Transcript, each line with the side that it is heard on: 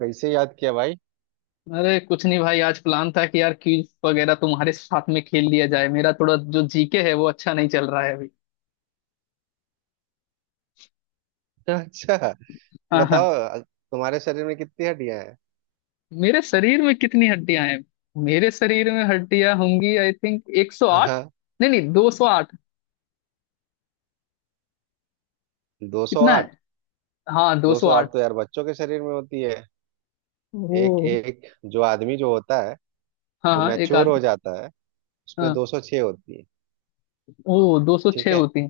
right: कैसे याद किया भाई।
left: अरे कुछ नहीं भाई। आज प्लान था कि यार क्विज वगैरह तुम्हारे साथ में खेल लिया जाए। मेरा थोड़ा जो जीके है वो अच्छा नहीं चल रहा है अभी।
right: अच्छा,
left: हाँ हाँ।
right: बताओ तुम्हारे शरीर में कितनी हड्डियां हैं।
left: मेरे शरीर में कितनी हड्डियां हैं? मेरे शरीर में हड्डियां होंगी आई थिंक 108।
right: हाँ।
left: नहीं नहीं, 208।
right: दो सौ
left: कितना
right: आठ।
left: है? हाँ,
right: दो सौ
left: 208।
right: आठ तो यार बच्चों के शरीर में होती है। एक
left: ओ।
right: एक। जो आदमी जो होता है,
left: हाँ
right: जो
left: हाँ, एक
right: मैच्योर
left: आध।
right: हो जाता है उसमें
left: हाँ।
right: दो सौ छह होती है।
left: ओ,
right: ठीक
left: 206
right: है।
left: होती है।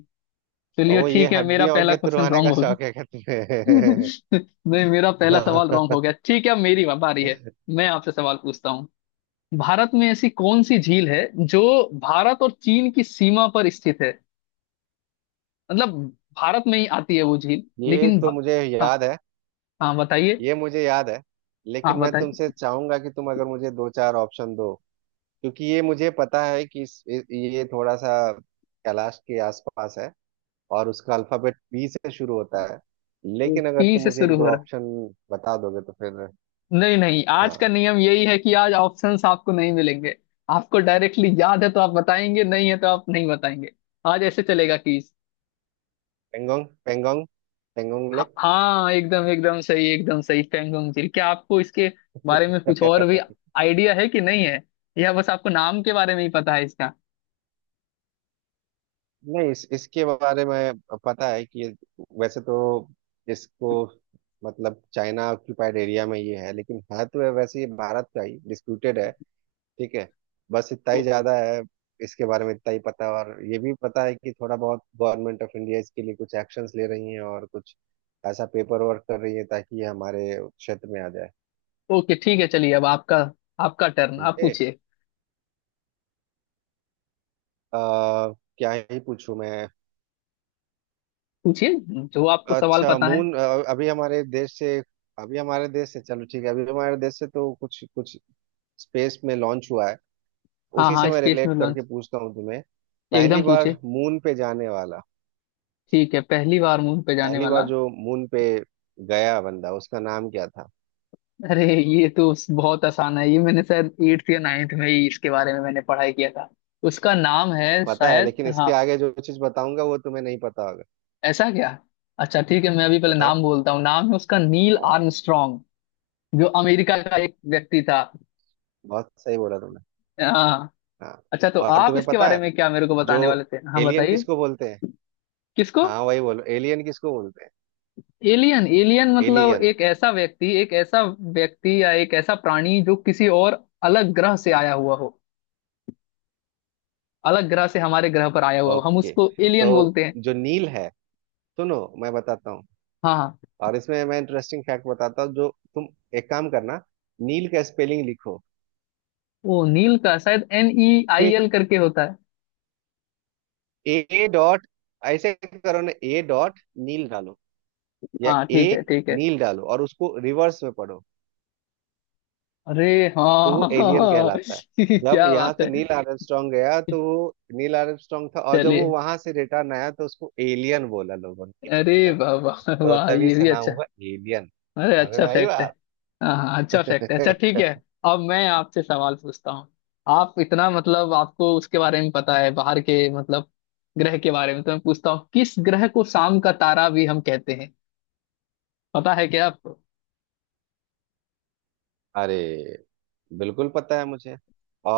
right: और
left: चलिए
right: वो ये
left: ठीक है, मेरा
right: हड्डियां
left: पहला
right: वड्डियां
left: क्वेश्चन
right: तुड़वाने
left: रॉन्ग
right: का
left: हो गया।
right: शौक है क्या तुम्हें?
left: नहीं, मेरा पहला सवाल रॉन्ग हो
right: हाँ।
left: गया। ठीक है, अब मेरी बारी है। मैं आपसे सवाल पूछता हूँ। भारत में ऐसी कौन सी झील है जो भारत और चीन की सीमा पर स्थित है? मतलब भारत में ही आती है वो झील,
right: ये
left: लेकिन
right: तो
left: भा...
right: मुझे
left: हाँ।
right: याद है।
left: हाँ बताइए।
right: ये मुझे याद है,
left: हाँ
right: लेकिन मैं
left: बताइए।
right: तुमसे चाहूंगा कि तुम अगर मुझे दो चार ऑप्शन दो, क्योंकि ये मुझे पता है कि ये थोड़ा सा कैलाश के आसपास है, और उसका अल्फाबेट बी से शुरू होता है। लेकिन अगर
left: टी
right: तुम
left: से
right: मुझे एक
left: शुरू
right: दो
left: हो रहा है।
right: ऑप्शन बता दोगे तो फिर।
left: नहीं नहीं, आज का
right: हाँ।
left: नियम यही है कि आज ऑप्शंस आपको नहीं मिलेंगे। आपको डायरेक्टली याद है तो आप बताएंगे, नहीं है तो आप नहीं बताएंगे। आज ऐसे चलेगा कि
right: पेंगोंग पेंगोंग पेंगोंग
left: हाँ
right: लेक।
left: हाँ, एकदम एकदम सही, एकदम सही पेंगोंग झील। क्या आपको इसके बारे में कुछ और भी आइडिया है कि नहीं है? यह बस आपको नाम के बारे में ही पता है इसका?
right: नहीं, इसके बारे में पता है कि वैसे तो इसको, मतलब, चाइना ऑक्यूपाइड एरिया में ये है, लेकिन है तो वैसे ये भारत का ही डिस्प्यूटेड है। ठीक है। बस इतना ही ज्यादा है, इसके बारे में इतना ही पता है, और ये भी पता है कि थोड़ा बहुत गवर्नमेंट ऑफ इंडिया इसके लिए कुछ एक्शंस ले रही है और कुछ ऐसा पेपर वर्क कर रही है ताकि ये हमारे क्षेत्र में आ जाए।
left: ओके ठीक है चलिए। अब आपका आपका टर्न आप
right: समझे।
left: पूछिए।
right: अ, क्या ही पूछूं मैं।
left: पूछिए जो आपको सवाल
right: अच्छा,
left: पता है।
right: अभी हमारे देश से अभी हमारे देश से, चलो ठीक है, अभी हमारे देश से तो कुछ कुछ स्पेस में लॉन्च हुआ है।
left: हाँ
right: उसी से
left: हाँ,
right: मैं
left: स्पेस में
right: रिलेट करके
left: लॉन्च।
right: पूछता हूँ तुम्हें। पहली
left: एकदम पूछिए।
right: बार मून पे जाने वाला
left: ठीक है, पहली बार मून पे जाने
right: पहली बार
left: वाला।
right: जो मून पे गया बंदा उसका नाम क्या था?
left: अरे, ये तो बहुत आसान है। ये मैंने शायद एट्थ या नाइन्थ में ही इसके बारे में मैंने पढ़ाई किया था। उसका नाम है
right: पता है,
left: शायद।
right: लेकिन इसके
left: हाँ।
right: आगे जो चीज बताऊंगा वो तुम्हें नहीं पता होगा।
left: ऐसा क्या? अच्छा ठीक है, मैं अभी पहले
right: बताओ।
left: नाम बोलता हूँ। नाम है उसका नील
right: हाँ, हाँ।
left: आर्मस्ट्रॉन्ग, जो अमेरिका का एक व्यक्ति था।
right: बहुत सही बोला तुमने।
left: हाँ।
right: हाँ।
left: अच्छा तो
right: और
left: आप
right: तुम्हें
left: इसके
right: पता
left: बारे
right: है
left: में क्या मेरे को
right: जो
left: बताने वाले थे? हाँ
right: एलियन
left: बताइए।
right: किसको बोलते हैं?
left: किसको?
right: हाँ, वही बोलो, एलियन किसको बोलते हैं?
left: एलियन? एलियन मतलब
right: एलियन।
left: एक ऐसा व्यक्ति, एक ऐसा व्यक्ति या एक ऐसा प्राणी जो किसी और अलग ग्रह से आया हुआ हो, अलग ग्रह से हमारे ग्रह पर आया हुआ हो, हम
right: ओके,
left: उसको
right: तो
left: एलियन बोलते हैं।
right: जो नील है, सुनो, मैं बताता हूँ।
left: हाँ हाँ।
right: और इसमें मैं इंटरेस्टिंग फैक्ट बताता हूँ। जो तुम, एक काम करना, नील का स्पेलिंग लिखो।
left: वो नील का शायद NEIL
right: ठीक।
left: करके होता है।
right: ए डॉट ऐसे करो ना, ए डॉट, नील डालो, या
left: हाँ
right: ए
left: ठीक है ठीक है।
right: नील डालो, और उसको रिवर्स में पढ़ो।
left: अरे,
right: तो वो
left: हाँ।
right: एलियन कहलाता है। जब
left: क्या
right: यहाँ
left: बात
right: से
left: है।
right: नील आर्मस्ट्रांग गया तो वो नील आर्मस्ट्रांग था, और जब वो
left: चलिए।
right: वहां से रिटर्न आया तो उसको एलियन बोला लोगों ने,
left: अरे
right: एलियन।
left: वाह वाह
right: तो
left: वाह,
right: तभी
left: ये
right: से
left: भी
right: नाम
left: अच्छा।
right: हुआ एलियन।
left: अरे,
right: समझ
left: अच्छा
right: में आई
left: फैक्ट है।
right: बात?
left: हाँ हाँ, अच्छा फैक्ट है। अच्छा ठीक है, अब मैं आपसे सवाल पूछता हूँ। आप इतना मतलब आपको उसके बारे में पता है बाहर के मतलब ग्रह के बारे में, तो मैं पूछता हूँ किस ग्रह को शाम का तारा भी हम कहते हैं? पता है क्या आपको?
right: अरे, बिल्कुल पता है मुझे।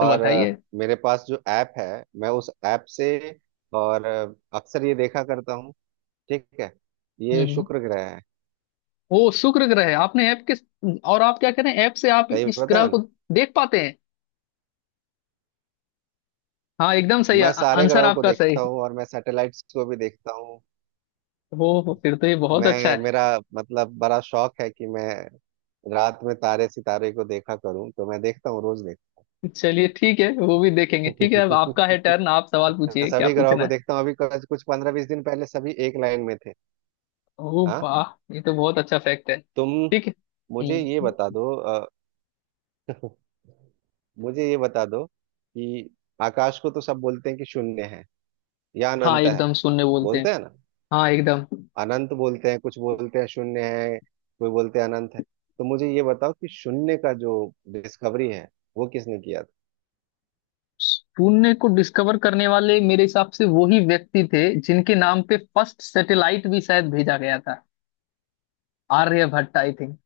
left: तो बताइए।
right: मेरे पास जो ऐप है, मैं उस ऐप से, और अक्सर ये देखा करता हूँ। ठीक है, ये
left: हम्म हम्म।
right: शुक्र ग्रह है।
left: वो शुक्र ग्रह है, आपने ऐप के, और आप क्या करें, ऐप से आप
right: सही
left: इस
right: बताया।
left: ग्रह को देख पाते हैं? हाँ, एकदम सही।
right: मैं सारे
left: आंसर
right: ग्रहों को
left: आपका सही है।
right: देखता हूँ, और मैं सैटेलाइट्स को भी देखता हूँ।
left: हो फिर तो ये बहुत अच्छा
right: मैं
left: है।
right: मेरा मतलब बड़ा शौक है कि मैं रात में तारे सितारे को देखा करूं, तो मैं देखता हूँ, रोज देखता
left: चलिए ठीक है, वो भी देखेंगे। ठीक है, अब आपका है
right: हूँ।
left: टर्न, आप सवाल
right: मैं
left: पूछिए, क्या
right: सभी ग्रहों
left: पूछना
right: को
left: है?
right: देखता हूँ। अभी कुछ कुछ पंद्रह बीस दिन पहले सभी एक लाइन में थे।
left: ओह
right: हाँ।
left: वाह, ये तो बहुत अच्छा फैक्ट है।
right: तुम
left: ठीक है।
right: मुझे ये
left: हम्म।
right: बता दो मुझे ये बता दो कि आकाश को तो सब बोलते हैं कि शून्य है या
left: हाँ
right: अनंत है।
left: एकदम, शून्य बोलते हैं।
right: बोलते हैं ना।
left: हाँ एकदम।
right: अनंत बोलते हैं, कुछ बोलते हैं शून्य है, कोई बोलते हैं अनंत है। तो मुझे ये बताओ कि शून्य का जो डिस्कवरी है वो किसने किया था?
left: शून्य को डिस्कवर करने वाले मेरे हिसाब से वही व्यक्ति थे जिनके नाम पे फर्स्ट सैटेलाइट भी शायद भेजा गया था। Aryabhata I think.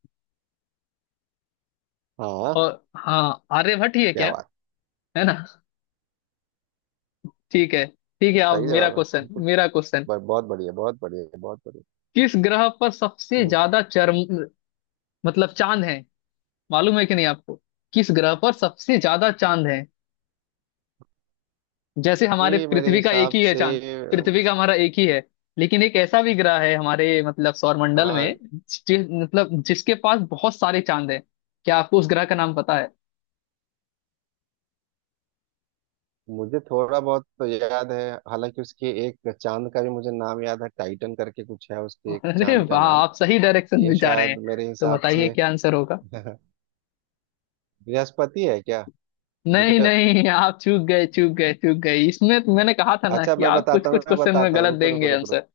right: हाँ।
left: और हाँ, आर्यभट्ट ही है
right: क्या
left: क्या?
right: बात,
left: है ना? ठीक है। ठीक है, अब
right: सही
left: मेरा
right: जवाब है
left: क्वेश्चन,
right: हमको। बहुत बढ़िया, बहुत बढ़िया, बहुत बढ़िया।
left: किस ग्रह पर सबसे
right: हम्म,
left: ज्यादा चरम मतलब चांद है, मालूम है कि नहीं आपको? किस ग्रह पर सबसे ज्यादा चांद है? जैसे हमारे
right: ये मेरे
left: पृथ्वी का एक
right: हिसाब
left: ही है
right: से
left: चांद,
right: अम,
left: पृथ्वी का हमारा एक ही है, लेकिन एक ऐसा भी ग्रह है हमारे मतलब सौरमंडल
right: हाँ।
left: में मतलब जिसके पास बहुत सारे चांद हैं। क्या आपको उस ग्रह का नाम पता है?
right: मुझे थोड़ा बहुत तो याद है, हालांकि उसके एक चांद का भी मुझे नाम याद है, टाइटन करके कुछ है उसके एक
left: अरे
right: चांद का
left: वाह,
right: नाम।
left: आप सही डायरेक्शन
right: ये
left: में जा रहे हैं।
right: शायद मेरे
left: तो
right: हिसाब
left: बताइए
right: से
left: क्या आंसर होगा?
right: बृहस्पति है क्या?
left: नहीं
right: जुपिटर।
left: नहीं, आप चूक गए चूक गए चूक गए, इसमें तो मैंने कहा था ना
right: अच्छा,
left: कि
right: मैं
left: आप कुछ
right: बताता हूँ,
left: कुछ
right: मैं
left: क्वेश्चन में
right: बताता हूँ,
left: गलत
right: रुको रुको
left: देंगे
right: रुको।
left: आंसर।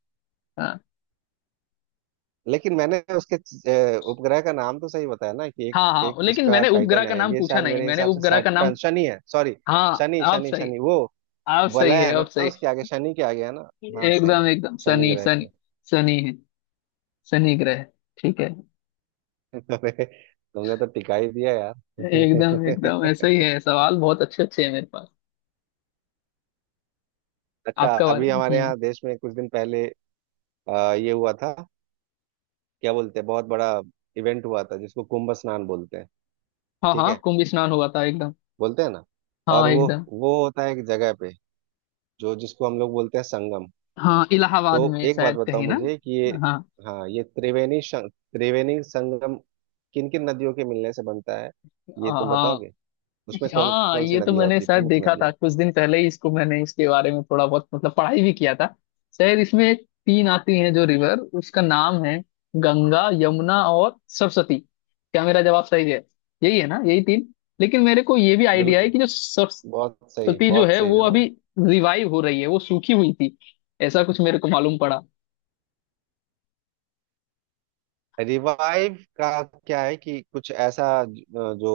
left: हाँ
right: लेकिन मैंने उसके उपग्रह का नाम तो सही बताया ना, कि एक
left: हाँ।
right: एक
left: हाँ लेकिन
right: उसका
left: मैंने उपग्रह
right: टाइटन
left: का
right: है,
left: नाम
right: ये
left: पूछा
right: शायद
left: नहीं,
right: मेरे
left: मैंने
right: हिसाब से
left: उपग्रह का नाम।
right: सैटर्न, शनि है, सॉरी।
left: हाँ
right: शनि
left: आप
right: शनि
left: सही,
right: शनि, वो
left: आप सही
right: वलय
left: है,
right: है
left: आप
right: ना
left: सही।
right: उसके आगे, शनि के आगे है ना? हाँ, सही है।
left: एकदम एकदम
right: शनि
left: शनि,
right: ग्रह के।
left: शनि शनि है, शनि ग्रह, ठीक है।
right: अरे, तुमने तो टिका ही दिया यार।
left: एकदम एकदम ऐसा ही है, सवाल बहुत अच्छे अच्छे हैं मेरे पास।
right: अच्छा,
left: आपका बारे
right: अभी
left: में
right: हमारे
left: हम्म।
right: यहाँ देश में कुछ दिन पहले ये हुआ था, क्या बोलते हैं, बहुत बड़ा इवेंट हुआ था जिसको कुंभ स्नान बोलते हैं।
left: हाँ
right: ठीक
left: हाँ,
right: है।
left: कुंभ स्नान हुआ था एकदम।
right: बोलते हैं ना। और
left: हाँ
right: वो
left: एकदम।
right: वो होता है एक जगह पे जो जिसको हम लोग बोलते हैं संगम।
left: हाँ,
right: तो
left: इलाहाबाद में
right: एक बात
left: शायद
right: बताओ
left: कहीं ना।
right: मुझे कि ये,
left: हाँ।
right: हाँ, ये त्रिवेणी त्रिवेणी संगम किन किन नदियों के मिलने से बनता है? ये
left: हाँ
right: तुम
left: हाँ।
right: बताओगे उसमें कौन
left: हाँ
right: कौन सी
left: ये तो
right: नदियां
left: मैंने
right: होती है,
left: शायद
right: प्रमुख
left: देखा था,
right: नदियां?
left: कुछ दिन पहले ही इसको मैंने इसके बारे में थोड़ा बहुत मतलब पढ़ाई भी किया था। शायद इसमें एक तीन आती हैं जो रिवर, उसका नाम है गंगा, यमुना और सरस्वती। क्या मेरा जवाब सही है? यही है ना, यही तीन? लेकिन मेरे को ये भी आइडिया है
right: बिल्कुल,
left: कि जो सरस्वती
right: बहुत सही,
left: जो
right: बहुत
left: है
right: सही
left: वो अभी
right: जवाब।
left: रिवाइव हो रही है, वो सूखी हुई थी, ऐसा कुछ मेरे को मालूम पड़ा।
right: रिवाइव का क्या है कि कुछ ऐसा जो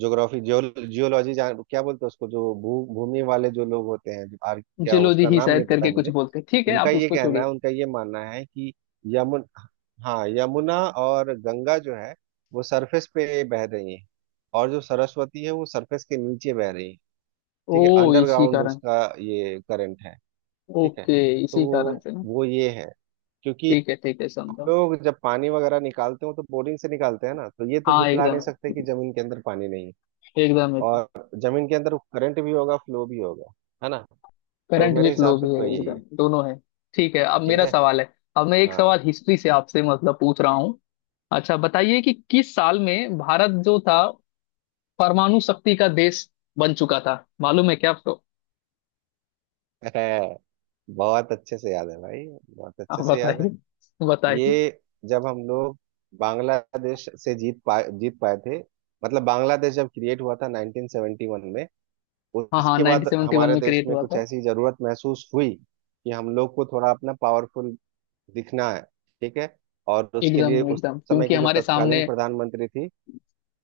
right: ज्योग्राफी जियोलॉजी जान क्या बोलते हैं उसको, जो भू भूमि वाले जो लोग होते हैं, क्या
left: जिलोजी
right: उसका
left: ही
right: नाम
left: शायद
right: नहीं पता
left: करके
right: है
left: कुछ
right: मुझे।
left: बोलते हैं। ठीक है
right: उनका
left: आप
right: ये
left: उसको
right: कहना
left: छोड़िए।
right: है, उनका ये मानना है कि यमुन हाँ, यमुना और गंगा जो है वो सरफेस पे बह रही है, और जो सरस्वती है वो सरफेस के नीचे बह रही है,
left: ओ,
right: ठीक है,
left: इसी
right: अंडरग्राउंड
left: कारण।
right: उसका, ये करंट है। ठीक है,
left: ओके,
right: तो
left: इसी कारण
right: वो
left: से ना?
right: वो ये है, क्योंकि
left: ठीक है ठीक है,
right: हम
left: समझा।
right: लोग जब पानी वगैरह निकालते हो तो बोरिंग से निकालते हैं ना, तो ये तो
left: हाँ
right: झुटला नहीं
left: एकदम,
right: सकते कि जमीन के अंदर पानी नहीं है,
left: एकदम एकदम।
right: और जमीन के अंदर करंट भी होगा, फ्लो भी होगा, है ना? तो
left: करंट भी,
right: मेरे हिसाब
left: फ्लो
right: से
left: भी है,
right: तो यही है।
left: एकदम दोनों है। ठीक है, अब
right: ठीक
left: मेरा
right: है।
left: सवाल है, अब मैं एक
right: हाँ।
left: सवाल हिस्ट्री से आपसे मतलब पूछ रहा हूँ। अच्छा बताइए कि किस साल में भारत जो था परमाणु शक्ति का देश बन चुका था? मालूम है क्या आपको?
right: है। बहुत अच्छे से याद है भाई, बहुत
left: आप
right: अच्छे से याद
left: बताइए,
right: है।
left: बताइए।
right: ये, जब हम लोग बांग्लादेश से जीत पाए थे, मतलब बांग्लादेश जब क्रिएट हुआ था 1971 में,
left: हाँ हाँ,
right: उसके
left: नाइनटीन
right: बाद
left: सेवेंटी वन
right: हमारे
left: में
right: देश
left: क्रिएट
right: में
left: हुआ
right: कुछ
left: था।
right: ऐसी जरूरत महसूस हुई, कि हम लोग को थोड़ा अपना पावरफुल दिखना है, ठीक है। और उसके लिए
left: एकदम
right: उस
left: एकदम,
right: समय
left: क्योंकि
right: की जो
left: हमारे सामने
right: तत्कालीन प्रधानमंत्री थी,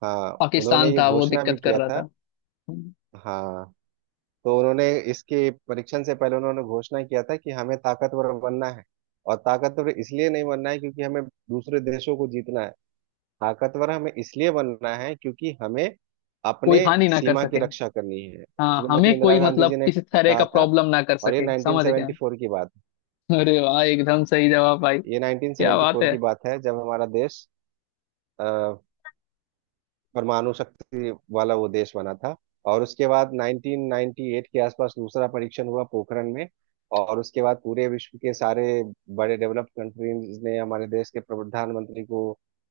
right: हाँ, उन्होंने
left: पाकिस्तान
right: ये
left: था, वो
right: घोषणा भी
left: दिक्कत कर
right: किया
left: रहा
right: था।
left: था।
right: हाँ, तो उन्होंने इसके परीक्षण से पहले उन्होंने घोषणा किया था कि हमें ताकतवर बनना है, और ताकतवर इसलिए नहीं बनना है क्योंकि हमें दूसरे देशों को जीतना है, ताकतवर हमें इसलिए बनना है क्योंकि हमें
left: कोई
right: अपने
left: हानि ना कर
right: सीमा की
left: सके।
right: रक्षा करनी है।
left: हाँ,
right: श्रीमती
left: हमें
right: इंदिरा
left: कोई
right: गांधी जी
left: मतलब
right: ने
left: किसी तरह का
right: कहा था,
left: प्रॉब्लम ना कर
right: और ये
left: सके, समझ गए।
right: 1974 की बात है।
left: अरे वाह, एकदम सही जवाब भाई।
right: ये
left: क्या बात
right: 1974
left: है।
right: की बात है जब हमारा देश परमाणु शक्ति वाला वो देश बना था, और उसके बाद 1998 के आसपास दूसरा परीक्षण हुआ पोखरण में। और उसके बाद पूरे विश्व के सारे बड़े डेवलप्ड कंट्रीज ने हमारे देश के प्रधानमंत्री को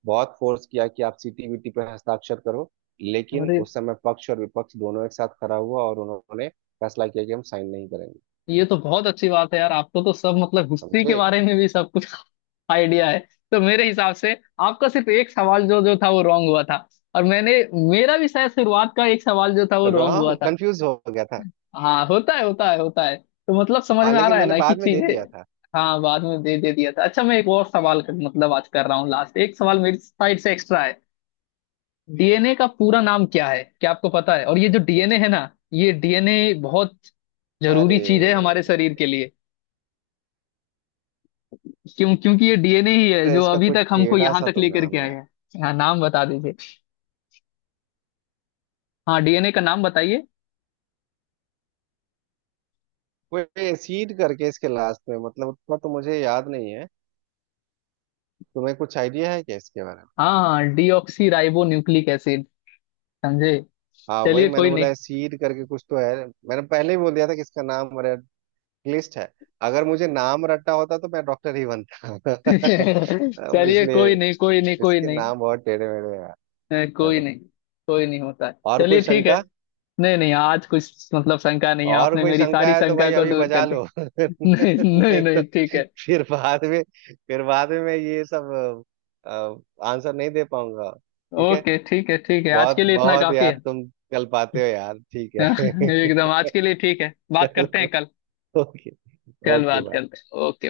right: बहुत फोर्स किया कि आप सीटीबीटी पर हस्ताक्षर करो, लेकिन
left: अरे
right: उस समय पक्ष और विपक्ष दोनों एक साथ खड़ा हुआ और उन्होंने फैसला किया कि हम साइन नहीं करेंगे।
left: ये तो बहुत अच्छी बात है यार, आपको तो सब मतलब हिस्ट्री
right: समझे।
left: के बारे में भी सब कुछ आइडिया है। तो मेरे हिसाब से आपका सिर्फ एक सवाल जो जो था वो रॉन्ग हुआ था, और मैंने मेरा भी शायद शुरुआत का एक सवाल जो था वो रॉन्ग हुआ
right: रॉन्ग,
left: था।
right: कंफ्यूज हो गया था।
left: हाँ होता है होता है होता है, तो मतलब समझ
right: हाँ,
left: में आ
right: लेकिन
left: रहा है
right: मैंने
left: ना कि
right: बाद में दे
left: चीजें।
right: दिया था।
left: हाँ, बाद में दे दे दिया था। अच्छा मैं एक और सवाल कर, मतलब आज कर रहा हूँ लास्ट, एक सवाल मेरी साइड से एक्स्ट्रा है। डीएनए का पूरा नाम क्या है, क्या आपको पता है? और ये जो
right: तो
left: डीएनए
right: ठीक।
left: है ना, ये डीएनए बहुत जरूरी
right: अरे।
left: चीज है हमारे शरीर के लिए, क्यों? क्योंकि ये डीएनए ही है
right: अरे,
left: जो
right: इसका
left: अभी
right: कोई
left: तक हमको
right: टेढ़ा
left: यहाँ
right: सा
left: तक
right: तो
left: लेकर के
right: नाम है।
left: आया है। हाँ, नाम बता दीजिए। हाँ, डीएनए का नाम बताइए।
right: वो एसीड करके इसके लास्ट में, मतलब, उतना तो मुझे याद नहीं है। तुम्हें कुछ आइडिया है क्या इसके बारे में?
left: हाँ, डीऑक्सी राइबो न्यूक्लिक एसिड। समझे?
right: हाँ, वही
left: चलिए
right: मैंने
left: कोई नहीं।
right: बोला, एसीड करके कुछ तो है, मैंने पहले ही बोल दिया था कि इसका नाम रेड लिस्ट है। अगर मुझे नाम रट्टा होता तो मैं डॉक्टर ही बनता।
left: चलिए
right: इसलिए
left: कोई नहीं कोई नहीं कोई
right: इसके
left: नहीं।
right: नाम बहुत टेढ़े मेढ़े हैं यार।
left: कोई
right: चलो,
left: नहीं, कोई नहीं होता है,
right: और कोई
left: चलिए ठीक है।
right: शंका?
left: नहीं नहीं, आज कुछ मतलब शंका नहीं है,
right: और
left: आपने
right: कोई
left: मेरी सारी
right: शंका है तो
left: शंका
right: भाई
left: को
right: अभी
left: दूर
right: बजा
left: कर दी।
right: लो।
left: नहीं, नहीं
right: नहीं तो
left: नहीं ठीक है।
right: फिर बाद में फिर बाद में मैं ये सब आंसर नहीं दे पाऊंगा। ठीक है।
left: ओके ठीक है ठीक है, आज
right: बहुत
left: के लिए इतना
right: बहुत
left: काफी है।
right: यार तुम, कल पाते हो यार, ठीक है।
left: एकदम, आज के लिए ठीक है, बात करते
right: चलो।
left: हैं कल।
right: ओके।
left: कल
right: ओके,
left: बात करते
right: बाय।
left: हैं, ओके।